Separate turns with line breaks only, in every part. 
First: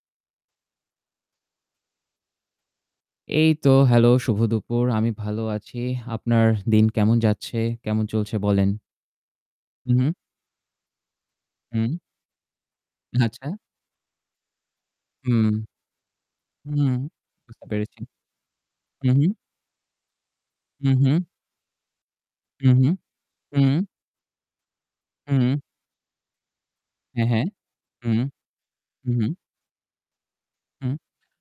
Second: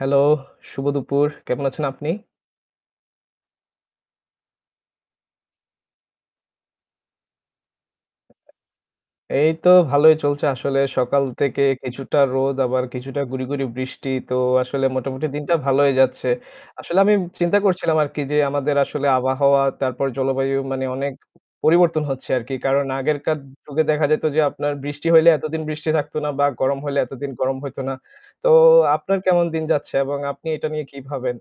Hello, শুভ দুপুর। কেমন আছেন আপনি?
এই তো hello, শুভ দুপুর। আমি ভালো আছি। আপনার দিন কেমন যাচ্ছে? কেমন চলছে বলেন?
এই তো
হু, হু।
ভালোই চলছে আসলে। সকাল থেকে
হুম।
কিছুটা রোদ আবার কিছুটা গুড়ি,
আচ্ছা।
গুড়ি, বৃষ্টি। তো আসলে মোটামুটি
হুম।
দিনটা ভালোই যাচ্ছে।
হুম।
আসলে আমি চিন্তা
বুঝতে
করছিলাম
পেরেছি।
আরকি যে আমাদের আসলে
হু, হু।
আবহাওয়া তারপর জলবায়ু মানে
হু,
অনেক
হু।
পরিবর্তন হচ্ছে আরকি।
হু,
কারণ
হু,
আগেরকার যুগে
হু।
দেখা যেত যে আপনার বৃষ্টি হইলে
হু।
এতদিন বৃষ্টি থাকত না। বা গরম হইলে
হ্যাঁ,
এতদিন
হ্যাঁ।
গরম হইত না।
হুম।
তো
হু,
আপনার
হু।
কেমন দিন যাচ্ছে এবং আপনি এটা নিয়ে
হু।
কি ভাবেন?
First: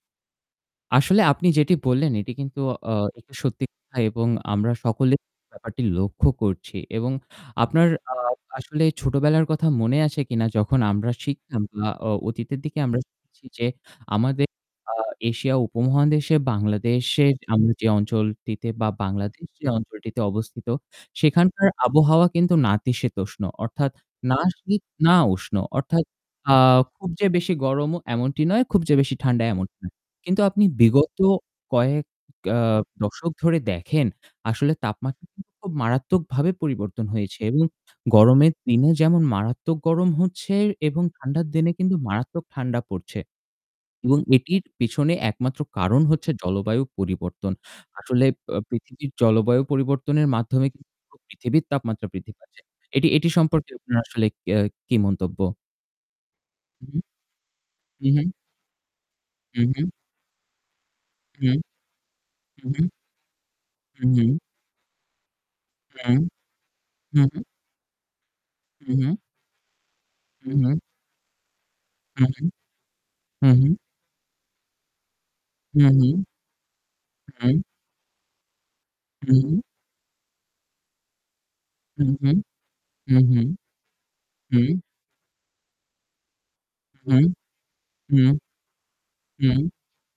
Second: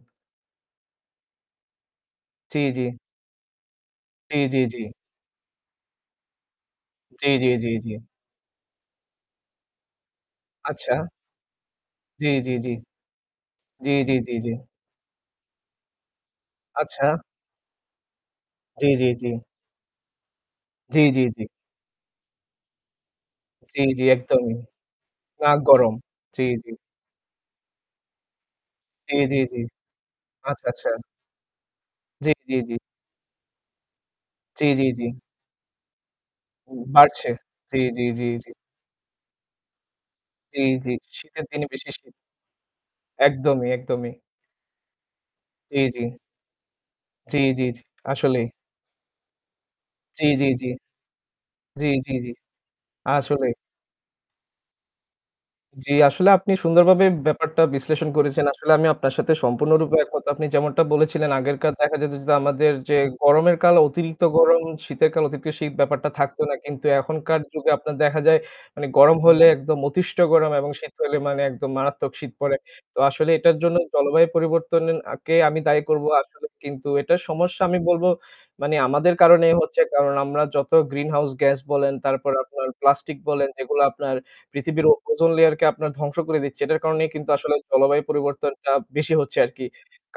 আসলে আপনি যেটি বললেন এটি কিন্তু,
জি, জি।
অ এটি সত্যি [unintelligible] এবং
জি, জি,
আমরা
জি।
সকলে ব্যাপারটি লক্ষ্য করছি এবং
জি, জি, জি,
আপনার,
জি।
আ আসলে ছোটবেলার কথা মনে আছে কিনা? যখন
আচ্ছা।
আমরা শিখতাম বা অ
জি, জি,
অতীতের
জি।
দিকে আমরা [unintelligible] যে
জি, জি, জি,
আমাদের
জি।
আ এশিয়া উপমহাদেশে,
আচ্ছা।
বাংলাদেশে আমরা যে অঞ্চলটিতে বা
জি, জি, জি।
বাংলাদেশ যে অঞ্চলটিতে অবস্থিত
জি, জি, জি।
সেখানকার আবহাওয়া কিন্তু নাতিশীতোষ্ণ
জি,
অর্থাৎ
জি,
না
একদমই।
শীত, না
না
উষ্ণ
গরম।
অর্থাৎ,
জি,
আ
জি।
খুব যে বেশি গরমও এমনটি নয়, খুব যে বেশি
জি, জি,
ঠান্ডা
জি।
এমনটা নয়। কিন্তু আপনি
আচ্ছা, আচ্ছা।
বিগত কয়েক,
জি, জি,
আ
জি।
দশক ধরে দেখেন
জি,
আসলে
জি, জি।
তাপমাত্রা [unintelligible] খুব মারাত্মকভাবে
উ
পরিবর্তন
বাড়ছে।
হয়েছে এবং
জি, জি, জি, জি।
গরমের দিনে যেমন মারাত্মক গরম হচ্ছে।
জি, জি।
এবং ঠান্ডার
শীতের দিনে
দিনে
বেশি
কিন্তু
শীত।
মারাত্মক ঠান্ডা পড়ছে।
একদমই, একদমই।
এবং এটির পিছনে একমাত্র
জি, জি।
কারণ হচ্ছে জলবায়ু
জি,
পরিবর্তন।
জি, জি
আসলে
আসলেই।
আ পৃথিবীর জলবায়ু
জি,
পরিবর্তনের
জি,
মাধ্যমে
জি।
কিন্তু পুরো পৃথিবীর
জি,
তাপমাত্রা
জি, জি।
বৃদ্ধি পাচ্ছে। এটি, এটি,
আসলেই।
সম্পর্কে আপনার আসলে আ কি মন্তব্য?
জি, আসলে আপনি
হু, হু।
সুন্দরভাবে ব্যাপারটা
হু,
বিশ্লেষণ
হু।
করেছেন। আসলে আমি আপনার সাথে
হু, হু।
সম্পূর্ণরূপে একমত। আপনি যেমনটা বলেছিলেন
হু।
আগেরকার দেখা যেত যে,
হু,
আমাদের
হু।
যে গরমের কাল
হু,
অতিরিক্ত
হু।
গরম, শীতের কাল অতিরিক্ত শীত ব্যাপারটা
হু।
থাকত না। কিন্তু
হু।
এখনকার যুগে আপনার দেখা যায় মানে
হু, হু।
গরম হলে একদম অতিষ্ঠ
হু,
গরম এবং
হু।
শীত হলে মানে একদম মানে মারাত্মক
হু,
শীত
হু।
পড়ে। তো আসলে
হু,
এটার
হু।
জন্য জলবায়ু পরিবর্তনের আকে আমি
হু,
দায়ী করব
হু।
আসলে। কিন্তু এটার সমস্যা
হু।
আমি বলব মানে আমাদের
হু,
কারণেই
হু।
হচ্ছে। কারণ আমরা যত গ্রিনহাউস গ্যাস বলেন,
হু, হু।
তারপর আপনার
হু,
প্লাস্টিক
হু।
বলেন, এগুলো আপনার
হু।
পৃথিবীর ও ওজন লেয়ারকে আপনার ধ্বংস করে দিচ্ছে। এটার কারণেই
হু।
কিন্তু আসলে জলবায়ু
হু।
পরিবর্তনটা বেশি হচ্ছে
হু।
আরকি।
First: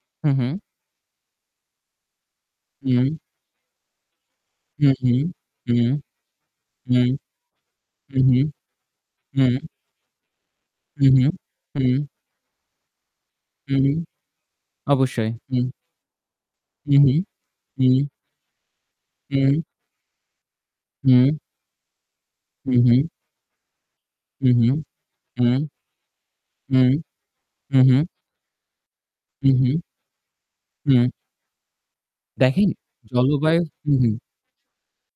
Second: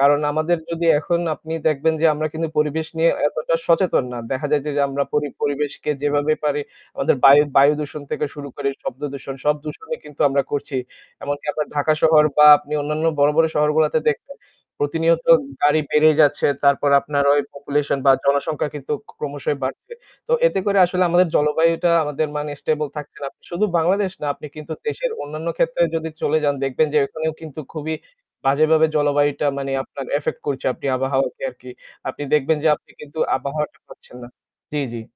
কারণ
হু, হু।
আমাদের যদি এখন আপনি দেখবেন যে আমরা কিন্তু পরিবেশ নিয়ে
হু।
এতটা সচেতন না। দেখা যায় যে,
হু,
আমরা
হু।
পরি
হু।
পরিবেশকে যেভাবে পারি
হু।
আমাদের বায় বায়ু দূষণ
হু,
থেকে
হু।
শুরু করে শব্দ দূষণ সব
হু।
দূষণই কিন্তু আমরা করছি।
হু, হু।
এমনকি আপনার ঢাকা
হু।
শহর বা আপনি অন্যান্য বড়, বড়,
হু।
শহরগুলোতে দেখবেন প্রতিনিয়ত
অবশ্যই। হু।
গাড়ি বেড়ে যাচ্ছে। তারপর
হু, হু।
আপনার ওই পপুলেশন
হু।
বা জনসংখ্যা কিন্তু ক ক্রমশই
হু।
বাড়ছে। তো এতে করে আসলে আমাদের
হু।
জলবায়ুটা আমাদের মানে
হু,
স্টেবল
হু।
থাকছে না। শুধু বাংলাদেশ না, আপনি
হু, হু,
কিন্তু দেশের অন্যান্য
হু।
ক্ষেত্রে যদি চলে যান
হু,
দেখবেন যে ওখানেও কিন্তু
হু,
খুবই
হু।
বাজেভাবে জলবায়ুটা
হু,
মানে
হু।
আপনার এফেক্ট করছে, আপনি
হু।
আবহাওয়াকে আরকি। আপনি দেখবেন যে
দেখেন
আপনি কিন্তু
জলবায়ু
আবহাওয়াটা
হু, হু।
পাচ্ছেন না। জি, জি।